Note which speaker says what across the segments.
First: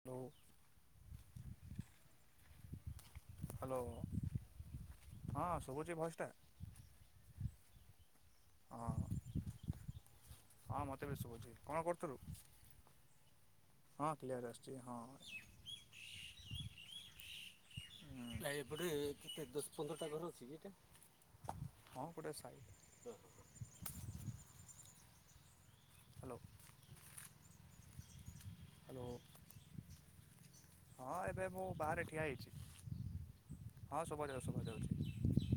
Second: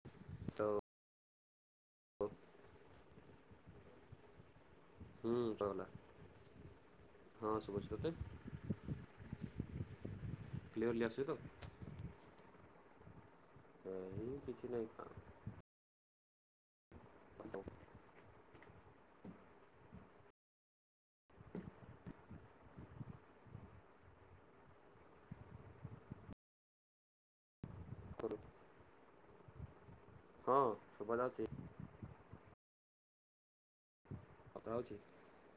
Speaker 1: Hello
Speaker 2: hello [unintelligible]
Speaker 1: hello.
Speaker 2: ହୁଁ
Speaker 1: ହଁ
Speaker 2: ଗଲା
Speaker 1: ଶୁଭୁଛି ଭଏସ ଟା
Speaker 2: ହଁ ଶୁଭୁଛି ତୋତେ
Speaker 1: ହଁ ହଁ
Speaker 2: କ୍ଲିୟରଲି
Speaker 1: ମତେ ବି
Speaker 2: ଆସୁଛି ତ
Speaker 1: ଶୁଭୁଛି କଣ କରୁଥିଲୁ? ହଁ
Speaker 2: ଏଇ
Speaker 1: କ୍ଲିୟର
Speaker 2: କିଛି
Speaker 1: ଆସୁଛି
Speaker 2: ନାହିଁ
Speaker 1: ହଁ।
Speaker 2: କଣ
Speaker 1: [unintelligible] ଟ ହଁ ଗୋଟେ ହ୍ୟାଲୋ
Speaker 2: ତରୁ
Speaker 1: ହାଲୋ
Speaker 2: ଶୁଭା
Speaker 1: ହଁ
Speaker 2: ଯାଉଛି
Speaker 1: ଏବେ ମୁଁ ବାହାରେ ଠିଆ ହେଇଛି। ହଁ
Speaker 2: କଥା ହଉଛି
Speaker 1: ଶୁଭା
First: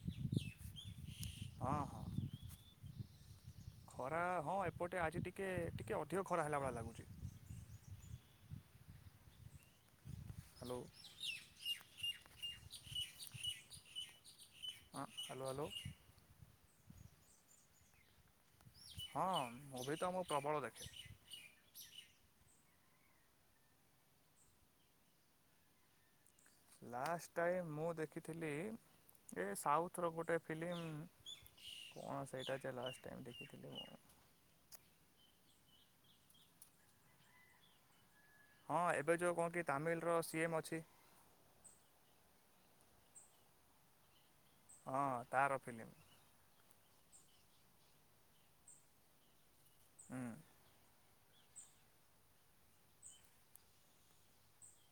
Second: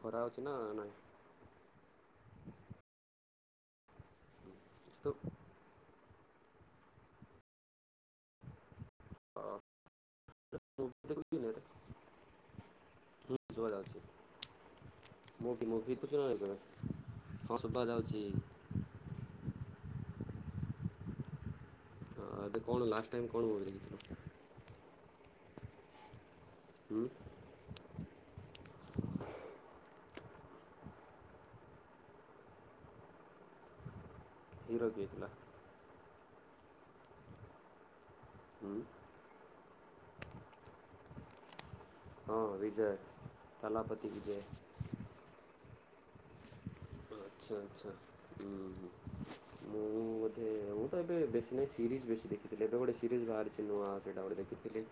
Speaker 2: ଖରା ହଉଛି ନା ନାଇଁ
Speaker 1: ଶୁଭାଯାଉଛି ହଁ ହଁ। ଖରା ହଁ ଏପଟେ
Speaker 2: ତ
Speaker 1: ଆଜି ଟିକେ ଟିକେ ଟିକେ ଖରା ହେଲା ଭଳିଆ ଲାଗୁଛି।
Speaker 2: ହଁ।
Speaker 1: ହ୍ୟାଲୋ।
Speaker 2: ହୁଁ, ଶୁଗା ଯାଉଛି। [unintelligible]
Speaker 1: ହ୍ୟାଲୋ
Speaker 2: ହଁ,
Speaker 1: ହ୍ୟାଲୋ
Speaker 2: ଶୁଭା ଯାଉଛି।
Speaker 1: ହଁ, ମୁଭି ତ ମୁଁ ପ୍ରବଳ ଦେଖେ।
Speaker 2: ହଁ, ଏବେ କଣ ଲାଷ୍ଟ ଟାଇମ୍ କଣ ମୁଭି ଦେଖିଥିଲ?
Speaker 1: ଲାଷ୍ଟ ଟାଇମ୍ ମୁଁ ଦେଖିଥିଲି, ଏ ସାଉଥର ଗୋଟେ ଫିଲ୍ମ, କଣ ସେଇଟା ଯେ ଲାଷ୍ଟ ଟାଇମ୍ ଦେଖିଥିଲି ମୁଁ
Speaker 2: ହିରୋ କିଏ ଥିଲା? ହୁଁ
Speaker 1: ହଁ, ଏବେ ଯୋଉ କଣ କି ତାମିଲର ସି ଏମ୍ ଅଛି
Speaker 2: ହଁ ବିଜୟ, ଥାଲାପତି ବିଜୟ।
Speaker 1: ହଁ, ତାର ଫିଲ୍ମ।
Speaker 2: ଆଚ୍ଛା, ଆଚ୍ଛା। ହୁଁ, ହୁଁ। ମୁଁ
Speaker 1: ହୁଁ
Speaker 2: ବୋଧେ, ମୁଁ ତ ଏବେ ବେଶୀ ନାହିଁ ସିରିଜ୍ ବେଶୀ ଦେଖିଥିଲି, ଏବେ ଗୋଟେ ସିରିଜ୍ ବାହାରିଛି ନୂଆ ସେଇଟା ଗୋଟେ ଦେଖଥିଲି।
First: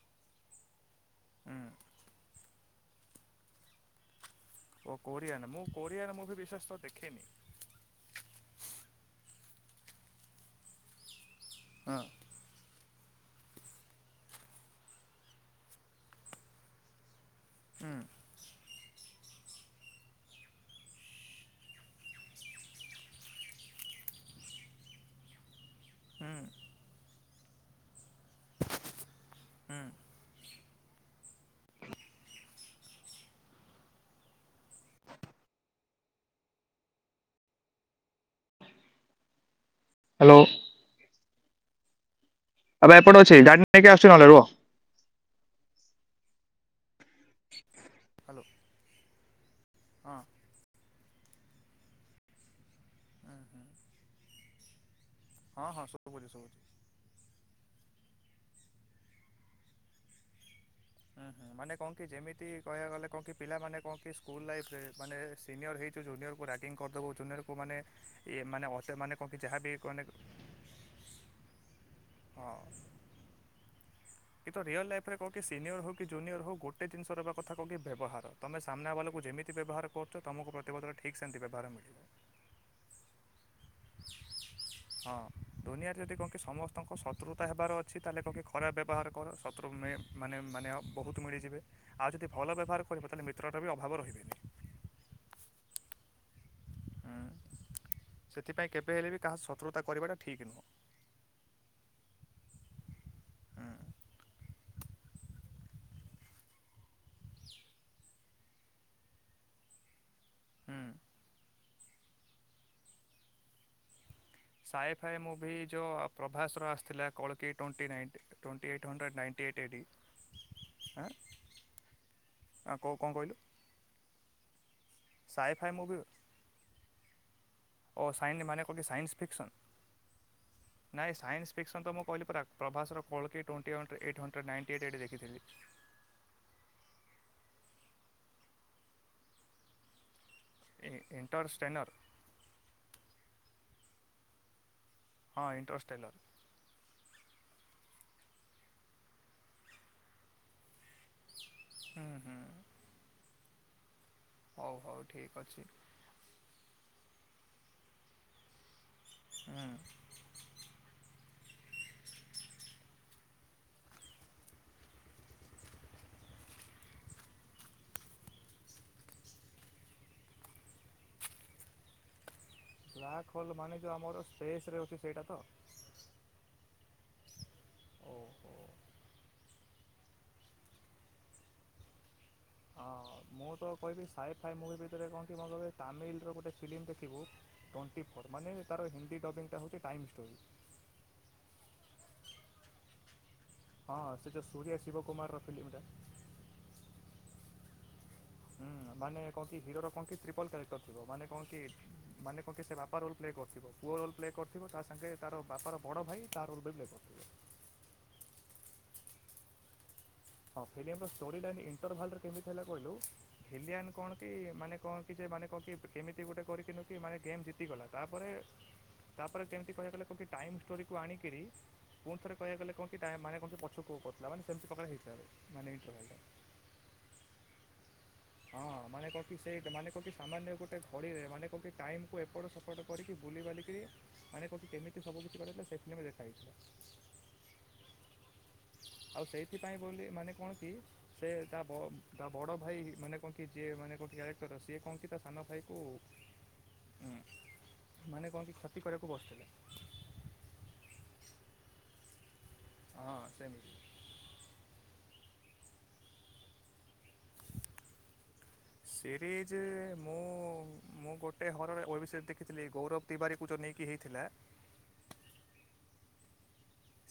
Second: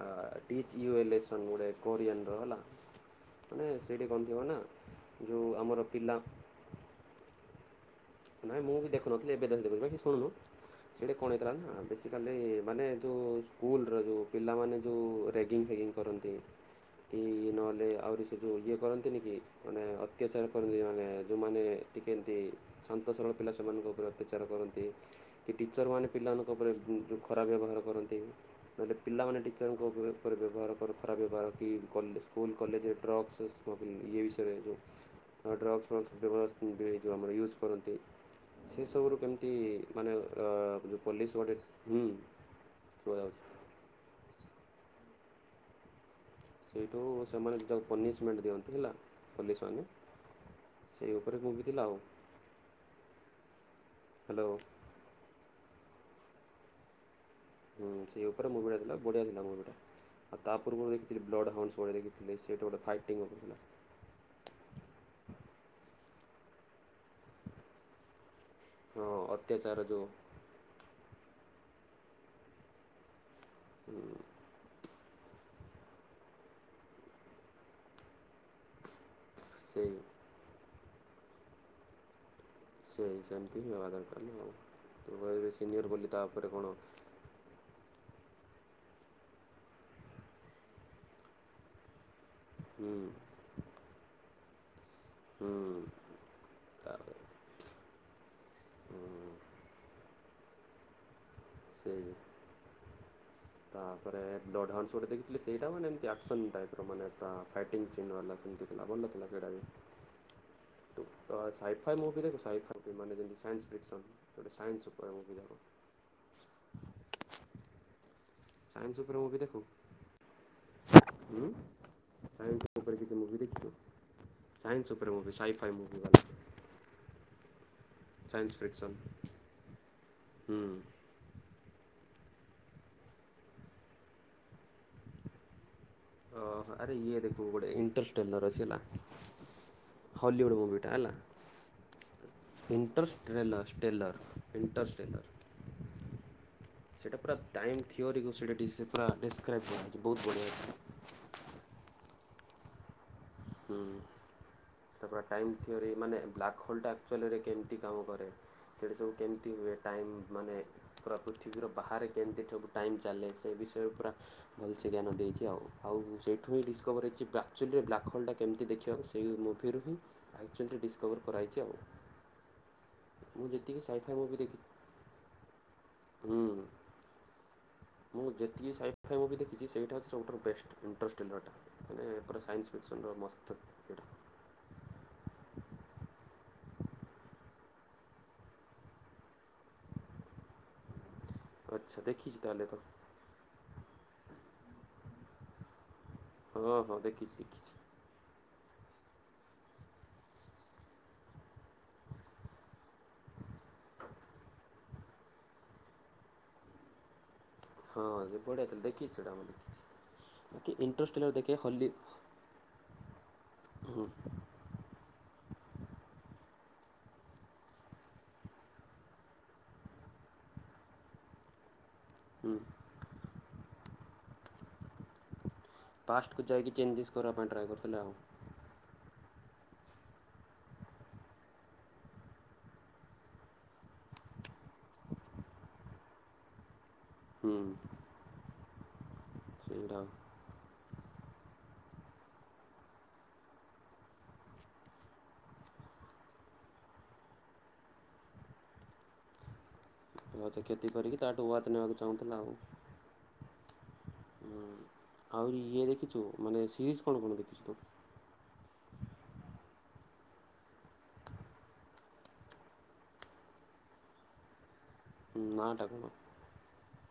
Speaker 2: ଆ ଡିଜ୍ ୟୁ ଏ ଲେସନ୍ ଗୋଟେ
Speaker 1: ହୁଁ
Speaker 2: କୋରିଆନର ହେଲା। ମାନେ ସେଇଠି କଣ ଥିବ ନା
Speaker 1: ଓ
Speaker 2: ଯୋଉ
Speaker 1: କୋରିଆନ। ମୁଁ
Speaker 2: ଆମର ପିଲା
Speaker 1: କୋରିଆର ମୁଁ ବିଶେଷତ ଦେଖେନି।
Speaker 2: ନାଇଁ ମୁଁ ବି ଦେଖୁନଥିଲି, ଏବେ ଦେଖ ଦେଖୁଚି। ବାକି ଶୁଣୁ ସେଟା କଣ ହେଇଥିଲା ନା
Speaker 1: ହଁ
Speaker 2: ବେସିକାଲି ମାନେ ଯେଉଁ ସ୍କୁଲର ଯେଉଁ ପିଲାମାନେ ଯେଉଁ ରେଗିଙ୍ଗ ଫ୍ୟାଗିଙ୍ଗ କରନ୍ତି କି ଇଏ ନହେଲେ
Speaker 1: ହୁଁ
Speaker 2: ଆହୁରି ସେ ଯେଁ ଇଏ କରନ୍ତିନି କି? ମାନେ ଅତ୍ୟାଚାର କରନ୍ତି ମାନେ ଯେଉଁମାନେ ଟିକେ ଏମତି ଶାନ୍ତ ସରଳ ପିଲା ସେମାନଙ୍କ ଉପରେ ଅତ୍ୟାଚାର କରନ୍ତି? ଟିଚର୍ ମାନେ
Speaker 1: ହୁଁ
Speaker 2: ପିଲାମାନଙ୍କ ଉପରେ ଉ ଖରାପ ବ୍ୟବହାର କରନ୍ତି। ନହେଲେ ପିଲାମାନେ ଟିଚରଙ୍କୁ
Speaker 1: ହୁଁ।
Speaker 2: ଉପରେ ଖରାପ ବ୍ୟବହାର ଖରାପ ବ୍ୟବହାର କି ସ୍କୁଲ୍ କଲେଜରେ ଡ୍ରଗ୍ସ ଇଏସବୁ ବିଷୟରେ ଯେଉଁ ଡ୍ରଗ୍ସଉଁ ଆମର ୟୁଜ୍ କରନ୍ତି ସେସବୁରୁ କେମିତି ମାନେ
Speaker 1: ହ୍ୟାଲୋ
Speaker 2: ଆଁ ପୋଲିସ ଗୋଟେ ହୁଁ।
Speaker 1: ଆଉ ଏପଟ ଅଛି
Speaker 2: ଶୁଣାଯାଉଛି
Speaker 1: ଡାଡିକୁ ନେଇକି ଆସୁଚି ନହେଲେ ରୁହ।
Speaker 2: ହୁଁ। ତୁ ସେମାନେ ନିକୁ
Speaker 1: ହ୍ୟାଲୋ
Speaker 2: ପନିସମେଣ୍ଟ ଦିଅନ୍ତି ହେଲା [unintelligible]
Speaker 1: ହଁ।
Speaker 2: ସେଇ ଉପରେ ମୁଙ୍ଗିଥିଲା ଆଉ
Speaker 1: ହୁଁ ହୁଁ
Speaker 2: ହ୍ୟାଲୋ।।
Speaker 1: ହଁ ହଁ ଶୁବୁଚି ସୁବୁଚି।
Speaker 2: ହୁଁ ସେଇ ଉପରେ ମୁଗ ଡାଲିଟା ବଢିଆ ଥିଲା ମୁଗ ଟା ଆଉ ତା ପୂର୍ବରୁ ଦେଖିଥିଲି
Speaker 1: ହୁଁ ହୁଁ
Speaker 2: ବ୍ଲଡ଼
Speaker 1: ମାନେ
Speaker 2: ହାଉଣ୍ଡସ୍ ଗୋଟେ
Speaker 1: କଣ କି
Speaker 2: ଦେଖିଥିଲି
Speaker 1: ଯେମିତି
Speaker 2: ସେଇଟା ଗୋଟେ
Speaker 1: କହିବାକୁ ଗଲେ
Speaker 2: ଫାଇଟିଙ୍ଗ
Speaker 1: କଣ କି
Speaker 2: ଉପରେ ଥିଲା
Speaker 1: ପିଲାମାନେେ କଣ କି ସ୍କୁଲ ଲାଇଫରେ ମାନେ ସେ ସିନିୟର୍ ହେଇଚୁ ଜୁନିୟରକୁ ରାଗିଙ୍ଗ୍ କରିଦବୁ ଜୁନିୟରକୁ ମାନେ ଇୟେ ମାନେ ଅତ
Speaker 2: ହଁ
Speaker 1: ମାନେ କଣ କି ଯାହାବି
Speaker 2: ଅତ୍ୟାଚାର
Speaker 1: କ
Speaker 2: ଯୋଉ
Speaker 1: ମାନେ ହଁ।
Speaker 2: ହୁଁ।
Speaker 1: କି ତ ରିୟଲ ଲାଇଫ୍ ରେ କଁ କି ସିନିୟର ହଉ କି ଜୁନିୟର ହଉ ଗୋଟେ ଜିନିଷ ର କଥା କଣ କି ବ୍ୟବହାର ତମେ ସାମ୍ନାବାଲାକୁ ମୁଁ ଯେମିତି
Speaker 2: ସେଇ
Speaker 1: ବ୍ୟବହାର କରୁଚ ତମକୁ ମ ଏତେ ବଦଳ ଠିକ୍ ସେମତି ବ୍ୟବହାର ମିଳିବ।
Speaker 2: ସେଇ ସେମିତି ହିଁ ହେବା ଦରକାର ମୁଁ କହିଲି
Speaker 1: ହଁ
Speaker 2: ସିନିୟର
Speaker 1: ଦୁନିଆରେ
Speaker 2: ବୋଲି ତା ଉପରେ କଣ
Speaker 1: ସେ ତାହେଲେ କଣ କି ଖରାପ ବ୍ୟବହାର କର ଶତ୍ରୁ ମେ ମାନେ ମାନେ ବହୁତ ମିଳିଯିବେ ଆଉ ଯଦି ଭଲ ବ୍ୟବହାର
Speaker 2: ହୁଁ
Speaker 1: କରିବ ତାହେଲେ ମିତ୍ରଟା ବି ଅଭାବ ରହିବେନି।
Speaker 2: ହୁଁ। ତାହେଲେ
Speaker 1: ହୁଁ ସେଥିପାଇଁ କେବେ ହେଲେ ବି କାହା ଶତ୍ରୁତା କରିବାଟା ଠିକ୍ ନୁହଁ।
Speaker 2: ସେଇ
Speaker 1: ହୁଁ
Speaker 2: ତାପରେ ଡଡ୍ ଆଣ୍ଡ୍ ସୋ ଟେ ଦେଖିଥିଲି ସେଇଟା ମାନେ ଯେମିତି ଆକ୍ସନ ଟାଇପ୍ ର ମାନେ ଫା ଫାଇଟିଂ ସିନ୍ ବାଲା ସିନ୍ ଟେ ଥିଲା। ଭଲ ଥିଲା ସେଇଟା ବି
Speaker 1: ହୁଁ
Speaker 2: ତ ସାଇଟ୍ ଫାଏ ମୁଭି ରେ ସାଇଟ୍ ଫାଏ ମୁଭି ମାନେ ଯେମତି ସାଇନ୍ସଫିକ୍ସନ
Speaker 1: ସାଏ ଫାଏ ମୁଭି ଯୋଉ ପ୍ରଭାସର ଆସିଥିଲା କଳକି twenty ninety. Twenty eight
Speaker 2: science
Speaker 1: hundred
Speaker 2: ଉପରେ ମୁଭି
Speaker 1: ନାଇଣ୍ଟି ଏଇଟ୍
Speaker 2: ଦେଖୁ।
Speaker 1: ଏଡ଼ି
Speaker 2: ଉଁ ସାଇନ୍ସ
Speaker 1: ହଁ
Speaker 2: ଉପରେ
Speaker 1: କଣ
Speaker 2: କିଛି
Speaker 1: କହିଲୁ
Speaker 2: ମୁଭି ଦେଖିଛୁ। ସାଇନ୍ସ ଉପରେ ମୁଭି ସାଇ ଫାଇ ମୁଭି ବାଲା।
Speaker 1: ଓ ସାଇନ୍
Speaker 2: ସାଇନ୍ସ
Speaker 1: ମାନେ କନ୍
Speaker 2: ଫିକ୍ସନ୍
Speaker 1: ସାଇନଫିକ୍ସନ୍
Speaker 2: ହୁଁ।
Speaker 1: ନାଇଁ ଏ ସାଇନ୍ସଫିକ୍ସନ୍ ତ ମୁଁ କହିଲି ପରା ପ୍ରଭାସର କୋଳକୀ twenty one eighty hundred ninety ଏଡି ଦେଖିଥିଲି।
Speaker 2: ଓ ହୋ ଆରେ ଇଏ ଦେଖିବୁ ଗୋଟେ ଇଣ୍ଟରସ୍ଟେନର ର ଅଛି ହେଲା। ହଲିିଉଡ ମୁଭିି ଟା ହେଲା
Speaker 1: ଇଣ୍ଟରଷ୍ଟେନର୍
Speaker 2: ଇଣ୍ଟ୍ରଷ୍ଟ୍ରେଲର। ଟେଲର୍ ଇଣ୍ଟଷ୍ଟି।
Speaker 1: ହଁ ଇଣ୍ଟରଷ୍ଟ୍ରେଲର।
Speaker 2: ସେଇଟା ପୁରା ଟାଇମ୍ ଥିଓରିକୁ ସେଇଟା ଠିକ୍ ସେ ପୁରା ଡିସ୍କ୍ରାଇବ କରାଯାଇଛି ବହୁତ ବଢିଆହେଇଛି।
Speaker 1: ହୁଁ ହୁଁ
Speaker 2: ହୁଁ।
Speaker 1: ହଉ ହଉ
Speaker 2: ସେଟା ପୁରା
Speaker 1: ଠିକ୍
Speaker 2: ଟାଇମ୍
Speaker 1: ଅଛି
Speaker 2: ଥିଓରି ମାନେ ବ୍ଲାକ୍ ହୋଲ୍ଟା ଟା ଅଞ୍ଚଲରେ କେମିତି କାମ କରେ। ସେଇଠା ସବୁ କେମିତି
Speaker 1: ହୁଁ
Speaker 2: ହୁଏ ଟାଇମ୍ ମାନେ ପୁରା ପୃଥିବୀର ବାହାରେ କେମିତି ଠାକୁ ଟାଇମ୍ ଚାଲେ ସେ ବିଷୟରେ ପୁରା ଭଲସେ ଜ୍ଞାନ ଦେଇଛି ଆଉ ଆଉ ସେଇଠୁ ହିଁ ଡିସକଭର୍ ହେଇଚି ଆକ୍ଚୁଆଲିରେ ବ୍ଲାକ୍ ହୋଲ୍ଟା ଟା କେମିତି ଦେଖିବାକୁ ସେଇ ମୁଭିରୁ ହିଁ [unintelligible] ଡିସ୍କଭର୍ କରାଯାଇଚି ଆଉ।
Speaker 1: ବ୍ଲାକ୍
Speaker 2: ମୁଁ
Speaker 1: ହୋଲ ମାନେ
Speaker 2: ଯେତିକି
Speaker 1: ଯୋଉ
Speaker 2: ସାଇଫାଇ
Speaker 1: ଆମର
Speaker 2: ମୁଭି ଦେଖି
Speaker 1: ସ୍ପେସ୍ ରେ ଅଛି ସେଇଟା ତ?
Speaker 2: ହୁଁ ମୁଁ
Speaker 1: ଓହୋ।
Speaker 2: ଯେତିକି ସାଇ ଫାଇ ମୁଭି ଦେଖିଛି ସେଇଟା ହଉଚି ସବୁଠାରୁ ବେଷ୍ଟ ଇଂଟରେଷ୍ଟ ଟେଲର ଟା ମାନେ ପୁରା ସାଇନ୍ସ
Speaker 1: ହଁ
Speaker 2: ଫିକ୍ସନର
Speaker 1: ମୁଁ
Speaker 2: ମସ୍ତ
Speaker 1: ତ କହିବି
Speaker 2: ଏଇଟା
Speaker 1: ସାଇଫାଏ ମୁ ଭିତରେ କଣ କି ମ କହିବି ତାମିଲର ଗୋଟେ ଫିଲ୍ମ ଦେଖିବୁ ଟୋଣ୍ଟିଫୋର୍ ମାନେ ତାର ହିନ୍ଦୀ ଡବିଙ୍ଗ୍ ଟା ହେଉଚି ଟାଇମ୍ ଷ୍ଟୋରି।
Speaker 2: ଆଚ୍ଛା ଦେଖିଚି ତାହେଲେ ତ।
Speaker 1: ହଁ ସେ ଯୋଉ ସୂରିୟା ଶିବ କୁମାର ର ଫିଲ୍ମ ଟା।
Speaker 2: ହଁ ହଁ ଦେଖିଚି ଦେଖିଚି।
Speaker 1: ହୁଁ ମାନେ କଣ କି ହିରୋର କଣ କି ଟ୍ରିପଲ କ୍ୟାରେକ୍ଟର ଥିବ। ମାନେ କଣ କି ମାନେ କଣ କି ସେ ବାପା ରୋଲ୍ ପ୍ଲେ କରିଥିବ। ପୁଅ ରୋଲ୍ ପ୍ଲେ କରିଥିବ ତା ସାଙ୍ଗେ ତାର ବାପାର ବଡ ଭାଇ ତା ରୋଲ ବି ପ୍ଲେ କରୁଥିବ।
Speaker 2: ହଁ ସେ ବଢିଆ ଥି ଦେଖିଛି ଏଟା ମୁଁ ଦେଖଛି।
Speaker 1: ହଁ ଫିଲ୍ମ ର ଷ୍ଟୋରି ବି ଇଣ୍ଟରଭାଲ କେମିତି ହେଲା କହିଲୁ ଭିଲିଆନ
Speaker 2: ହୁଁ
Speaker 1: କଣ କି ମାନେ କଣ କି ଯେ ମାନେ କଣ କି [unintelligible] ଏମିତି ଗୋଟେ କରିକିନୁ କି ମାନେ ଗେମ୍ ଜିତିଗଲା ତାପରେ ତାପରେ କେମିତି କହିବାକୁ ଗଲେ [unintelligible] ଟାଇମ୍ ଷ୍ଟୋରିକୁ ଆଣିକରି ପୁଣି ଥରେ
Speaker 2: ହୁଁ
Speaker 1: କହିବାକୁ ଗଲେ କଣ କି ଟାଏମ ମାନେ [unintelligible] ପଛକୁ କହୁଥିଲାବାନ ସେମତି [unintelligible] ହେଇନି। ସରେ
Speaker 2: ପାଷ୍ଟକୁ ଯାଇକି ଚେଞ୍ଜେସ୍ କରିବା ପାଇଁ ଟ୍ରାଏ କରୁଥିଲେ ଆଉ।
Speaker 1: ହଁ ମାନେ କହକି ସେ ମାନେ କହକି ସାମାନ୍ୟ ଗୋଟେ ଘଡ଼ିରେ ମାନେ କହକି ଟାଇମ୍ କୁ ଏପଟ ସେପଟ କରିକି ବୁଲିିବାଲିକିରି ମାନେ କହୁକି କେମିତି ସବୁ କିଛି କରିଥିଲା ସେଥିନି ଦେଖା ହେଇଥିଲା।
Speaker 2: ହୁଁ।
Speaker 1: ଆଉ ସେଇଥିପାଇଁ
Speaker 2: ସେଇଟା
Speaker 1: ବୋଲି ମାନେ କଣ କି ସେ ତା ବ ତା ବଡ଼ ଭାଇ ମାନେ କଣ କି ଯିଏ ମାନେ କହନ୍ତି କ୍ୟାରେକ୍ଟର, ସିଏ କଣ କି ତା ସାନ ଭାଇକୁ ଉମ୍ ମାନେ କଣ କି କ୍ଷତି କରିବାକୁ ବସିଥିଲେ।
Speaker 2: ହଉତ କ୍ଷତି କରିକି ତାଠୁ ୱାଚ ନେବାକୁ ଚାହୁଁଥିଲା ଆଉ।
Speaker 1: ହଁ ସେମିତି।
Speaker 2: ହଁ ଆହୁରି ଇଏ ଦେଖିଛୁ ମାନେ ସିରିଜ୍ କ'ଣ କ'ଣ ଦେଖିଛୁ ତୁ
Speaker 1: ସିରିଜ୍ ମୁଁ ମୁଁ ଗୋଟେ ହରର୍ ଓବିସି ଦେଖିଥିଲି। ଗୌରବ ତିୱାରୀକୁ ଯେଉ ନେଇକି ହେଇଥିଲା
Speaker 2: ହଁ ନା ଟା କଣ?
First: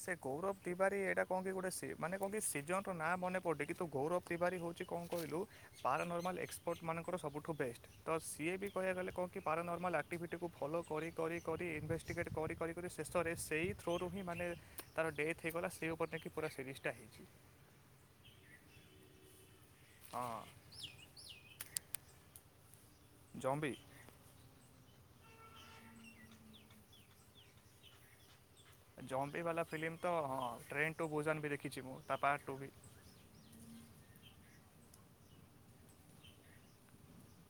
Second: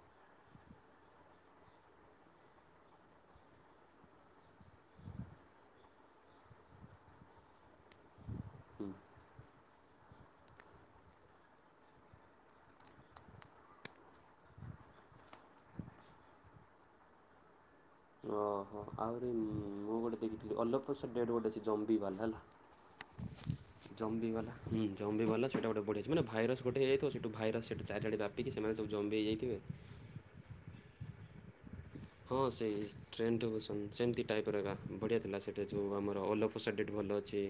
Speaker 1: ସେ ଗୌରବ ତିିବାରୀ ଏଇଟା କଣ କି ଗୋଟେ ସି ମାନେ କଣ କି ସିଜନର ନାଁ ମନେ ପଡୁନି। କିନ୍ତୁ ଗୌରବ ତିୱାରୀ ହେଉଛି କଣ କହିଲୁ ପାରା ନର୍ମାଲ୍ ଏକ୍ସପର୍ଟ ମାନଙ୍କର ସବୁଠୁ ବେଷ୍ଟ ତ ସିଏ ବି
Speaker 2: ହୁଁ
Speaker 1: କହିବା ଗଲେ କଣ କି ପାରାନର୍ମାଲ୍ ଆକ୍ଟିଭିଟିକୁ ଫଲୋ କରି କରି କରି ଇନଭେଷ୍ଟିଗେଟ୍ କରି କରି କରି ଶେଷରେ ସେଇ ଥ୍ରୋ ରୁ ହିଁ ମାନେ ତାର ଡେଥ୍ ହେଇଗଲା ସେ ଉପରେ ନେଇକି ପୁରା ସିରିଜଟା ହେଇଛି।
Speaker 2: ଓହୋ ଆହୁରିି ମୁଁ ଗୋଟେ ଦେଖଥିଲି
Speaker 1: ହଁ
Speaker 2: ଅଲଫସ ଡେଟ ଗୋଟେ ଅଛି ଜ ବିବାଲ ହେଲା
Speaker 1: ଜମ୍ବି
Speaker 2: ଜମ୍ବି ଗଲା ହଁ ଜମ୍ବି ବାଲା ସେଟା ଗୋଟେ ବଢିଆ ଅଛି ମାନେ ଭାଇରସ ଗୋଟେ ହେଇଯାଇଥିବ ସେଠୁ ଭାଇରସ ସେଠୁ ଚାରିଆଡ଼େ ବ୍ୟାପି
Speaker 1: ଜମ୍ବି ବାଲା ଫିଲ୍ମ ତ-ଅ-ଅ ଟେଣ୍ଡ ଟୁ ଭୁଜନ୍ ବି ଦେଖ
Speaker 2: ହଁ ସେଇ ଟ୍ରେନ୍ ଟୁ ବି ସେମତି ଟାଇପ ଟା ବଢ଼ିଆଥିଲା ସେଟା ଯେଉଁ ଆମର ଓଲୋ ଫୋସାଟ୍ ଭଲ ଅଛି।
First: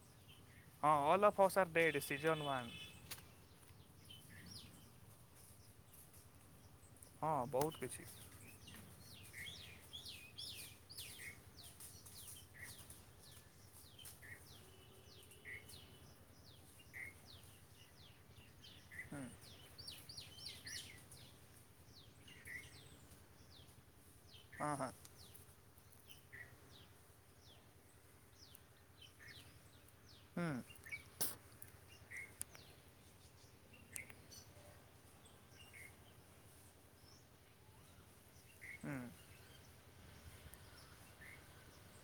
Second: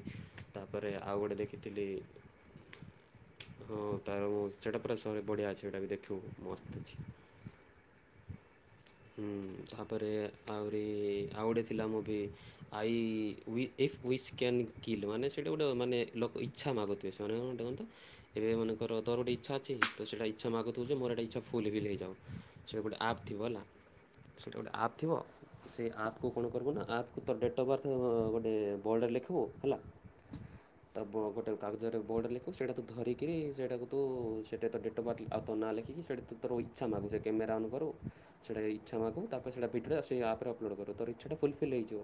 Speaker 1: ହଁ
Speaker 2: ତାପରେ ଆଉ
Speaker 1: ଅଲ
Speaker 2: ଗୋଟେ
Speaker 1: ଅଫ୍ ଆର୍
Speaker 2: ଦେଖିଥିଲି
Speaker 1: ଡେଡ ସିଜନ୍ ୱାନ୍
Speaker 2: ତ ମୁଁ ସେଇଟା ପୁରା ସହେ ବଢ଼ିଆ ଅଛି। ସେଇଟା ବି ଦେଖିବୁ ମସ୍ତ ଅଛି।
Speaker 1: ହଁ ବହୁତ କିଛି
Speaker 2: ହୁଁ ତାପରେ ଆହୁରି ଆଉ ଗୋଟେ ଥିଲା ମୁଭି ଆଇ ଉଈ ଇଏଫ୍ ୱିସ କାନ କିଲ୍ ମାନେ ସେଇଟା ଗୋଟେ ମାନେ ଲକ୍ ଇଚ୍ଛା ମାଗୁଥିବେ। ସେମାନେ କଣଟେ କହ ତ ଏବେ ମାନେ କର ଦର
Speaker 1: ହୁଁ,
Speaker 2: ଗୋଟେ ଇଛା ଅଛି ତ ସେଇଟା ଇଛା ମାଗୁଥିବୁ ଯେ ମୋର ଏଇା ଇଚ୍ଛା ଫୁଲ ଫିଲ ହେଇଯାଉ। ସେଇ ଗୋଟେ ଆପ ଥିବ ହେଲା ସେଇଠି ଗୋଟେ
Speaker 1: ହଁ ହଁ
Speaker 2: ଆପ୍ ଥିବ ସେ ଆପ୍ କୁ କଣ କରିବୁ ନା ଆପ୍ କୁ ତ ଡେଟ୍ ଅଫ୍ ବାର୍ଥ ଅ-ଅ-ଅ ଗୋଟେ ବୋର୍ଡ଼ରେ ଲେଖିବୁ ହେଲା
Speaker 1: ହୁଁ
Speaker 2: ତା ପରେ ଗୋଟେ କାଲ ଯେଟାକୁ ବୋର୍ଡ଼ରେ ଲେଖୀବୁ ସେଇଟା ତୁ ଧରିକିରି ସେଇଟାକୁ ତୁ-ଉ-ଉ ସେଟା ତ ଡେଟ୍ ଅଫ୍ ବାର୍ଥ ଆଉ ତ ନାଁ ଲେଖିକି ସେଇଠ୍ ତୁ କ୍ୟାମେରା ଅନ୍ କରୁ ସେଟା ଇଛା
Speaker 1: ହୁଁ
Speaker 2: ମାଗୁ ତାପରେ ସେଟା ପିଟି ରେ ଆସୁ ସେ ଆପ୍ରରେ ଅପଲୋଡ କରୁ ତୋ ଇଚ୍ଛା ଫୁଲଫିଲ୍ ହେଇଯିବ।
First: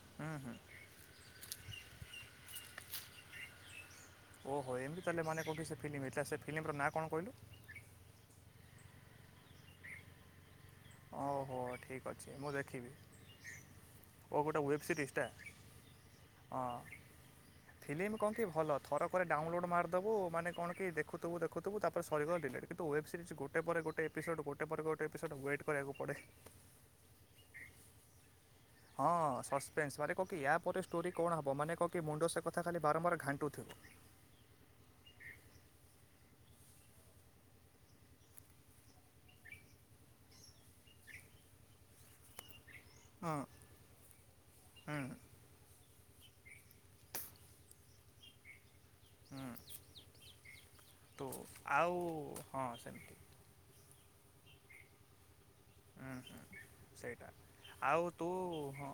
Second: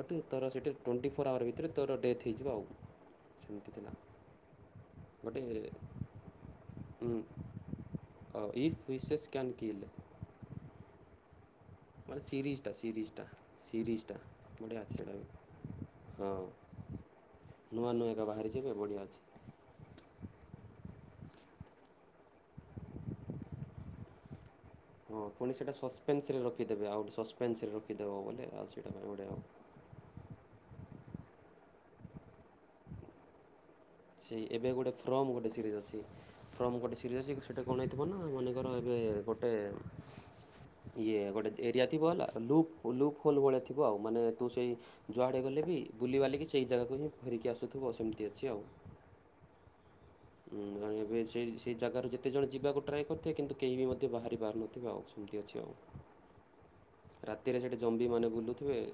Speaker 2: ବଟ
Speaker 1: ହୁଁ
Speaker 2: ତର
Speaker 1: ହୁଁ
Speaker 2: ସେଇଠି ଟ୍ୱେଣ୍ଟି ଫୋ ଆୱର୍ ଭିତରେ ତୋର ଡେଥ୍ ହେଇଯିବ ଆଉ ସେମିତି ଥିଲା।
Speaker 1: ଓହୋ ଏମିତି ତାହେଲେ
Speaker 2: ଗୋଟେ
Speaker 1: ମନେ କହୁ ସେ ଫିଲ୍ମ ହେଇଥିଲା ସେ ଫିଲ୍ମର ନାଁ କଣ କହିଲୁ। [inaudible]
Speaker 2: ମିଶେସ ସ୍କ୍ୟାନ୍ କିଲ
Speaker 1: ଓହୋ ଠିକ ଅଛି ମୁଁ
Speaker 2: ସିରିଜ୍ଟା
Speaker 1: ଦେଖିବି
Speaker 2: ସିରିଜ୍ଟା ସିରିଜ୍ଟା
Speaker 1: [inaudible] ଓ ଗୋଟେ
Speaker 2: ବଢ଼ିଆ
Speaker 1: ୱେବ୍
Speaker 2: ଅଛି ସେଇଟା
Speaker 1: ସିରିଜ୍ଟା
Speaker 2: ବି
Speaker 1: ହଁ
Speaker 2: ନୂଆ ନୂଆ
Speaker 1: ଫିଲ୍ମ
Speaker 2: ଏକା
Speaker 1: କଣ କି
Speaker 2: ବାହାରିଛି ଏବେ
Speaker 1: ଭଲ
Speaker 2: ବଢ଼ିଆ ଅଛି
Speaker 1: ଥରକରେ ଡାଉନଲୋଡ଼୍ ମାରିଦେବୁ ମାନେ କଣ କି ଦେ ଦେଖୁଥୁବୁ ଦେଖୁିଥୁବୁ ତାପରେ ସରିବ ଡିଲେଟ। କିନ୍ତୁ ୱେବ ସରିଜ୍ ଗଟେ ପରେ ଗୋଟ ଏପିସୋଡ ଗେ ଗୋଟେ ପରେ ଗୋଟେ ଏପିସୋଡ ୱେଟ
Speaker 2: ସପେନ୍ସରେ ରଖିଦେବେ ଆଉ ଗଟେ ସସ୍ପେନ୍ସରେ କେ ଦେ ବୋଲେ ଆଉ ସେଇଟା ପାଇଁ
Speaker 1: ହଁ
Speaker 2: ଗୋଟେ ଆଉ
Speaker 1: ସସ୍ପେନ୍ସେ ମାନେ କଣ କି ୟା ପରେ ଷ୍ଟୋରି କଣ ହେବ ମାନେ କହ କି ମୁଣ୍ଡ ସେ କଥା ଖାଲି ବାରମ୍ବାର ଘାଣ୍ଟୁଥିବ।
Speaker 2: ସେଇ ଏବେ ଗୋଟେ ଫ୍ରମ ଗୋଟେ ସିରିଜ ଅଛି। ଫ୍ରମ ଗୋଟେ ସିରିଜ ଅଛି। ସେଟା କଣ ହେଇଥିବ ନା ମନେକର ଏବେ ଗୋଟେ [inaudible] ଇଏ ଗୋଟେ ଏରିଆ ଥିବ ହେଲା ଲୁ ଲୁପ୍
Speaker 1: ହଁ
Speaker 2: ହୋଲ୍ ଭଳିଆ ଥିବ ଆଉ ମାନେ ତୁ ସେଇ
Speaker 1: ହୁଁ
Speaker 2: ଯୁଆଡ଼େ ଗଲେ ବି ବୁଲିିବାଲିକି ସେଇ ଜାଗାକୁ ହିଁ ଫେରିକି ଆସୁଥିବ ସେମିତି ଅଛି ଆଉ।
Speaker 1: ହୁଁ।
Speaker 2: ହୁଁ ଏବେ
Speaker 1: ତୁ
Speaker 2: ସେଇ ସେ
Speaker 1: ଆଉ
Speaker 2: ଜାଗାରୁ ଯେତେ ଜଣ
Speaker 1: ହଁ
Speaker 2: ଯିବାକୁ ଟ୍ରାଏ
Speaker 1: ସେମିତି
Speaker 2: କରିଥିବେ। କିନ୍ତୁ କେହି ବି ମଧ୍ୟ ବାହାର ପାରୁନଥିବେ ଆଉ ସେମିତି ଅଛି। ଆଉ।
Speaker 1: ହୁଁ ହୁଁ ସେଇଟା
Speaker 2: ରାତିରେ ସେଠି ଜମ୍ବି
Speaker 1: ଆଉ ତୁ
Speaker 2: ମାନେ ବୁଲୁଥିବେ
Speaker 1: ହଁ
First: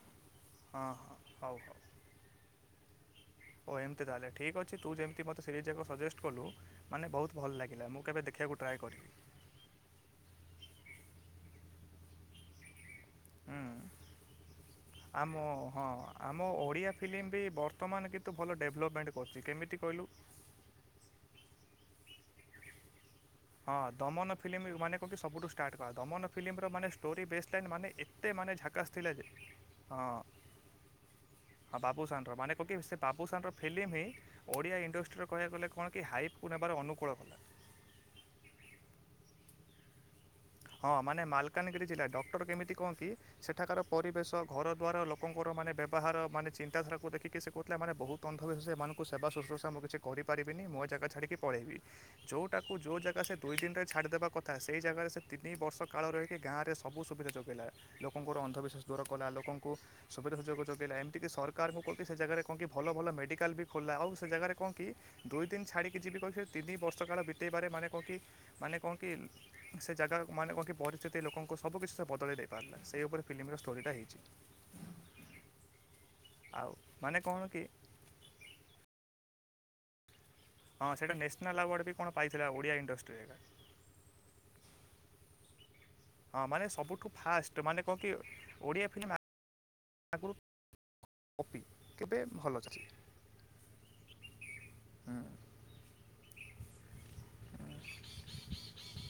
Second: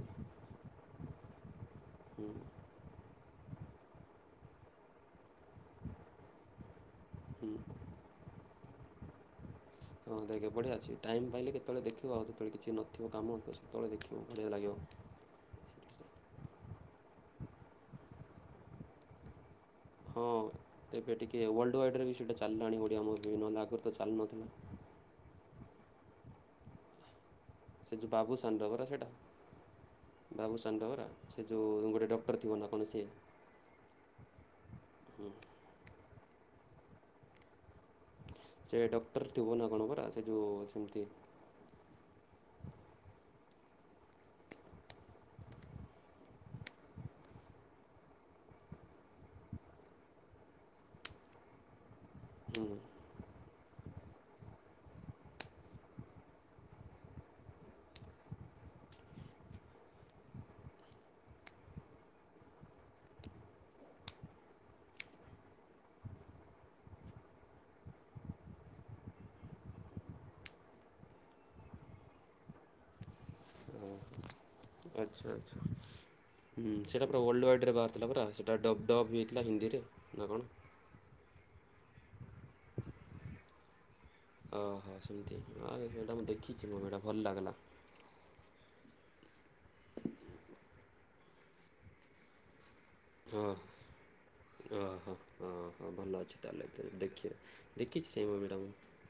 Speaker 1: ହଁ ହଁ ହଉ ହଉ
Speaker 2: ହୁଁ
Speaker 1: [inaudible] ଓ ଏମିତି ତାହେଲେ ଠିକ୍ ଅଛି ତୁ ଯେମିତି ମୋତେ ସେଇ ଯାକ ସଜେଷ୍ଟ କଲୁ ମାନେ ବହୁ
Speaker 2: ହୁଁ।
Speaker 1: ଭଲ ଲାଗିଲା ମୁଁ କେବେ ଦେଖିବାକୁ ଟ୍ରାଏ କରିବି।
Speaker 2: ହଁ ଦେଖେ ବଢିଆ ଅଛି। ଟାଇମ୍ ପାଇଲେ କେତେବେଳେ ଦେଖିବ ଆଉ ଯେତେବେଳେ କିଛି ନ
Speaker 1: ହୁଁ [inaudible] ଆମ ହଁ ଆମ ଓଡିଆ ଫିଲ୍ମ ବି ବର୍ତ୍ତମାନ କିନ୍ତୁ ଭଲ ଡେଭଲପମେଣ୍ଟ କରିଛି କେମିତି କହିଲୁ
Speaker 2: ହଁ ଏବେ ଟିକେ ୱାଲଡ ୱାଇଡ କିଛ ହେଟା ଚାଲିଲାଣି [unintelligible]
Speaker 1: ହଁ
Speaker 2: ତ
Speaker 1: ଦମନ
Speaker 2: ଚାଲୁନଥିଲା।
Speaker 1: ଫିଲ୍ମ ମାନେ କଣ କି ସବୁଠୁ ଷ୍ଟାର୍ଟ କଲା ଦମନ ଫିଲ୍ମର ମାନେଷ୍ଟୋରି ବେ୍ ମାନେ
Speaker 2: ସେ ଯେଉଁ
Speaker 1: ଏତେ ମାନେ
Speaker 2: ବାବୁସାନର ପରା
Speaker 1: ଝାକାସ୍
Speaker 2: ସେଇଟା
Speaker 1: ଥିଲା ଯେ ହଁ [inaudible]
Speaker 2: ବାବୁସାନର ପରା ସେ
Speaker 1: ହଁ
Speaker 2: ଯେଉଁ ଗୋଟେ ଡକ୍ଟର
Speaker 1: ବାବୁସାନର
Speaker 2: ଥିବ
Speaker 1: ମାନେ
Speaker 2: ନା
Speaker 1: କକ
Speaker 2: କଣ
Speaker 1: ସେ
Speaker 2: ସିଏ।
Speaker 1: ବାବୁସାନର ଫିଲ୍ମ ହିଁ ଓଡ଼ିଆ ଇଣ୍ଡଷ୍ଟ୍ରିର କହିବାକୁ ଗଲେ କଣ କି ହାଇପ୍ ବାର ଅନୁକୂଳ କଲା।
Speaker 2: ସେ ଡକ୍ଟର ଥିବ ନା କଣପରା
Speaker 1: ହଁ ମାନେ ମାଲକାନଗିରି ଜିଲ୍ଲା ଡକ୍ଟର କେମିତି କଣ କି ସେ- ଏଠାକାର ପରିବେଶ ଘର ଦ୍ୱାର ଲୋକଙ୍କର ମାନେ ବ୍ୟବହାର ମାନେ ଚିନ୍ତାଧାରାକୁ ଦେଖିକି। ସେ କହୁଥିଲେ ମାନେ ବହୁତ ଅନ୍ଧବିଶ୍ୱାସ ଏମାନଙ୍କୁ ସେବା ଶୁଶ୍ରୂଷା ମୁଁ କିଛି କରିପାରିବିନି। ମୁଁ ଏ ଜାଗା ଛାଡ଼ିକି ପଳେଇବି।
Speaker 2: ହୁଁ
Speaker 1: ଯୋଉଟାକୁ ଯୋଉ ଜାଗା ସେ ଦୁଇ [unintelligible] ଛାଡିଦବା କଥା ସେ ଜାଗାରେ ସେ ତିନି ବର୍ଷ କାଳ ରହିକି ଗାଁରେ ସବୁ ସୁବିଧା ଯୋଗାଇଲା। ଲୋକଙ୍କର ଅନ୍ଧବିଶ୍ୱାସ ଦୂର କଲା ଲୋକଙ୍କୁ ସୁବିଧା ସୁଯୋଗ ଯୋଗାଇଲା। ଏମିତିକି ସରକାରଙ୍କୁ କହକି ସେ ଜାଗାରେ କଣ କି ଭଲ ଭଲ ମେଡ଼ିକାଲ ବି ଖୋଲିଲା ଆଉ ସେ ଜାଗାରେ କଣ କି ଦୁଇ ଦିନ ଛାଡିକି ଯିବି କହିକି ତିନି ବର୍ଷ କାଳ ବିତେଇବାରେ ମାନେ କଣ କି ମାନେ କଣ କି ସେ ଜାଗାର ମାନେ କଣ କି ପରିସ୍ଥିତି ଲୋକଙ୍କୁ ସବୁ କିିଛି ସେ ବଦଳ ଦେଇ ପାରିଲା। ସେଇ ଉପରେ ଫିଲ୍ମର ଷ୍ଟୋରିଟା ହେଇଚି।
Speaker 2: ଆଚ୍ଛା ଆଚ୍ଛା ହୁଁ ସେ ସେଟା ପୁରା
Speaker 1: କ'ଣ
Speaker 2: ୱଲଡ
Speaker 1: କି
Speaker 2: ୱାଇଟି ରେ ବାହାରିଥିଲା ପରା ସେଟା ଡବ-ଡବିଂ ଥିଲା ହିନ୍ଦୀରେ ନା କଣ?
Speaker 1: ହଁ ସେଟା ନ୍ୟାସନାଲ ଆୱାର୍ଡ ବି କଣ ପାଇଥିଲା ଓଡିଆ ଇଣ୍ଡଷ୍ଟ୍ରିରେ ଏରା।
Speaker 2: ଓହୋ ସେମିତି ହଁ ହେ
Speaker 1: ହଁ ମାନେ ସବୁଠୁ ଫାଷ୍ଟ ମାନେ କହନ୍ତି ଓଡିଆ- [unintelligible] ଠାକୁର- କବି ଗୋଟେ ଭଲ ଚାଷ-
Speaker 2: ହଁ ଓ ହୋ
Speaker 1: ହୁଁ
Speaker 2: ହ ହୋ ଭଲ ଅଛି- ତା ହେଲେ ଦେଖି- ଦେଖିଛି ସେଇ ମୁଁ ବି ତାଙ୍କୁ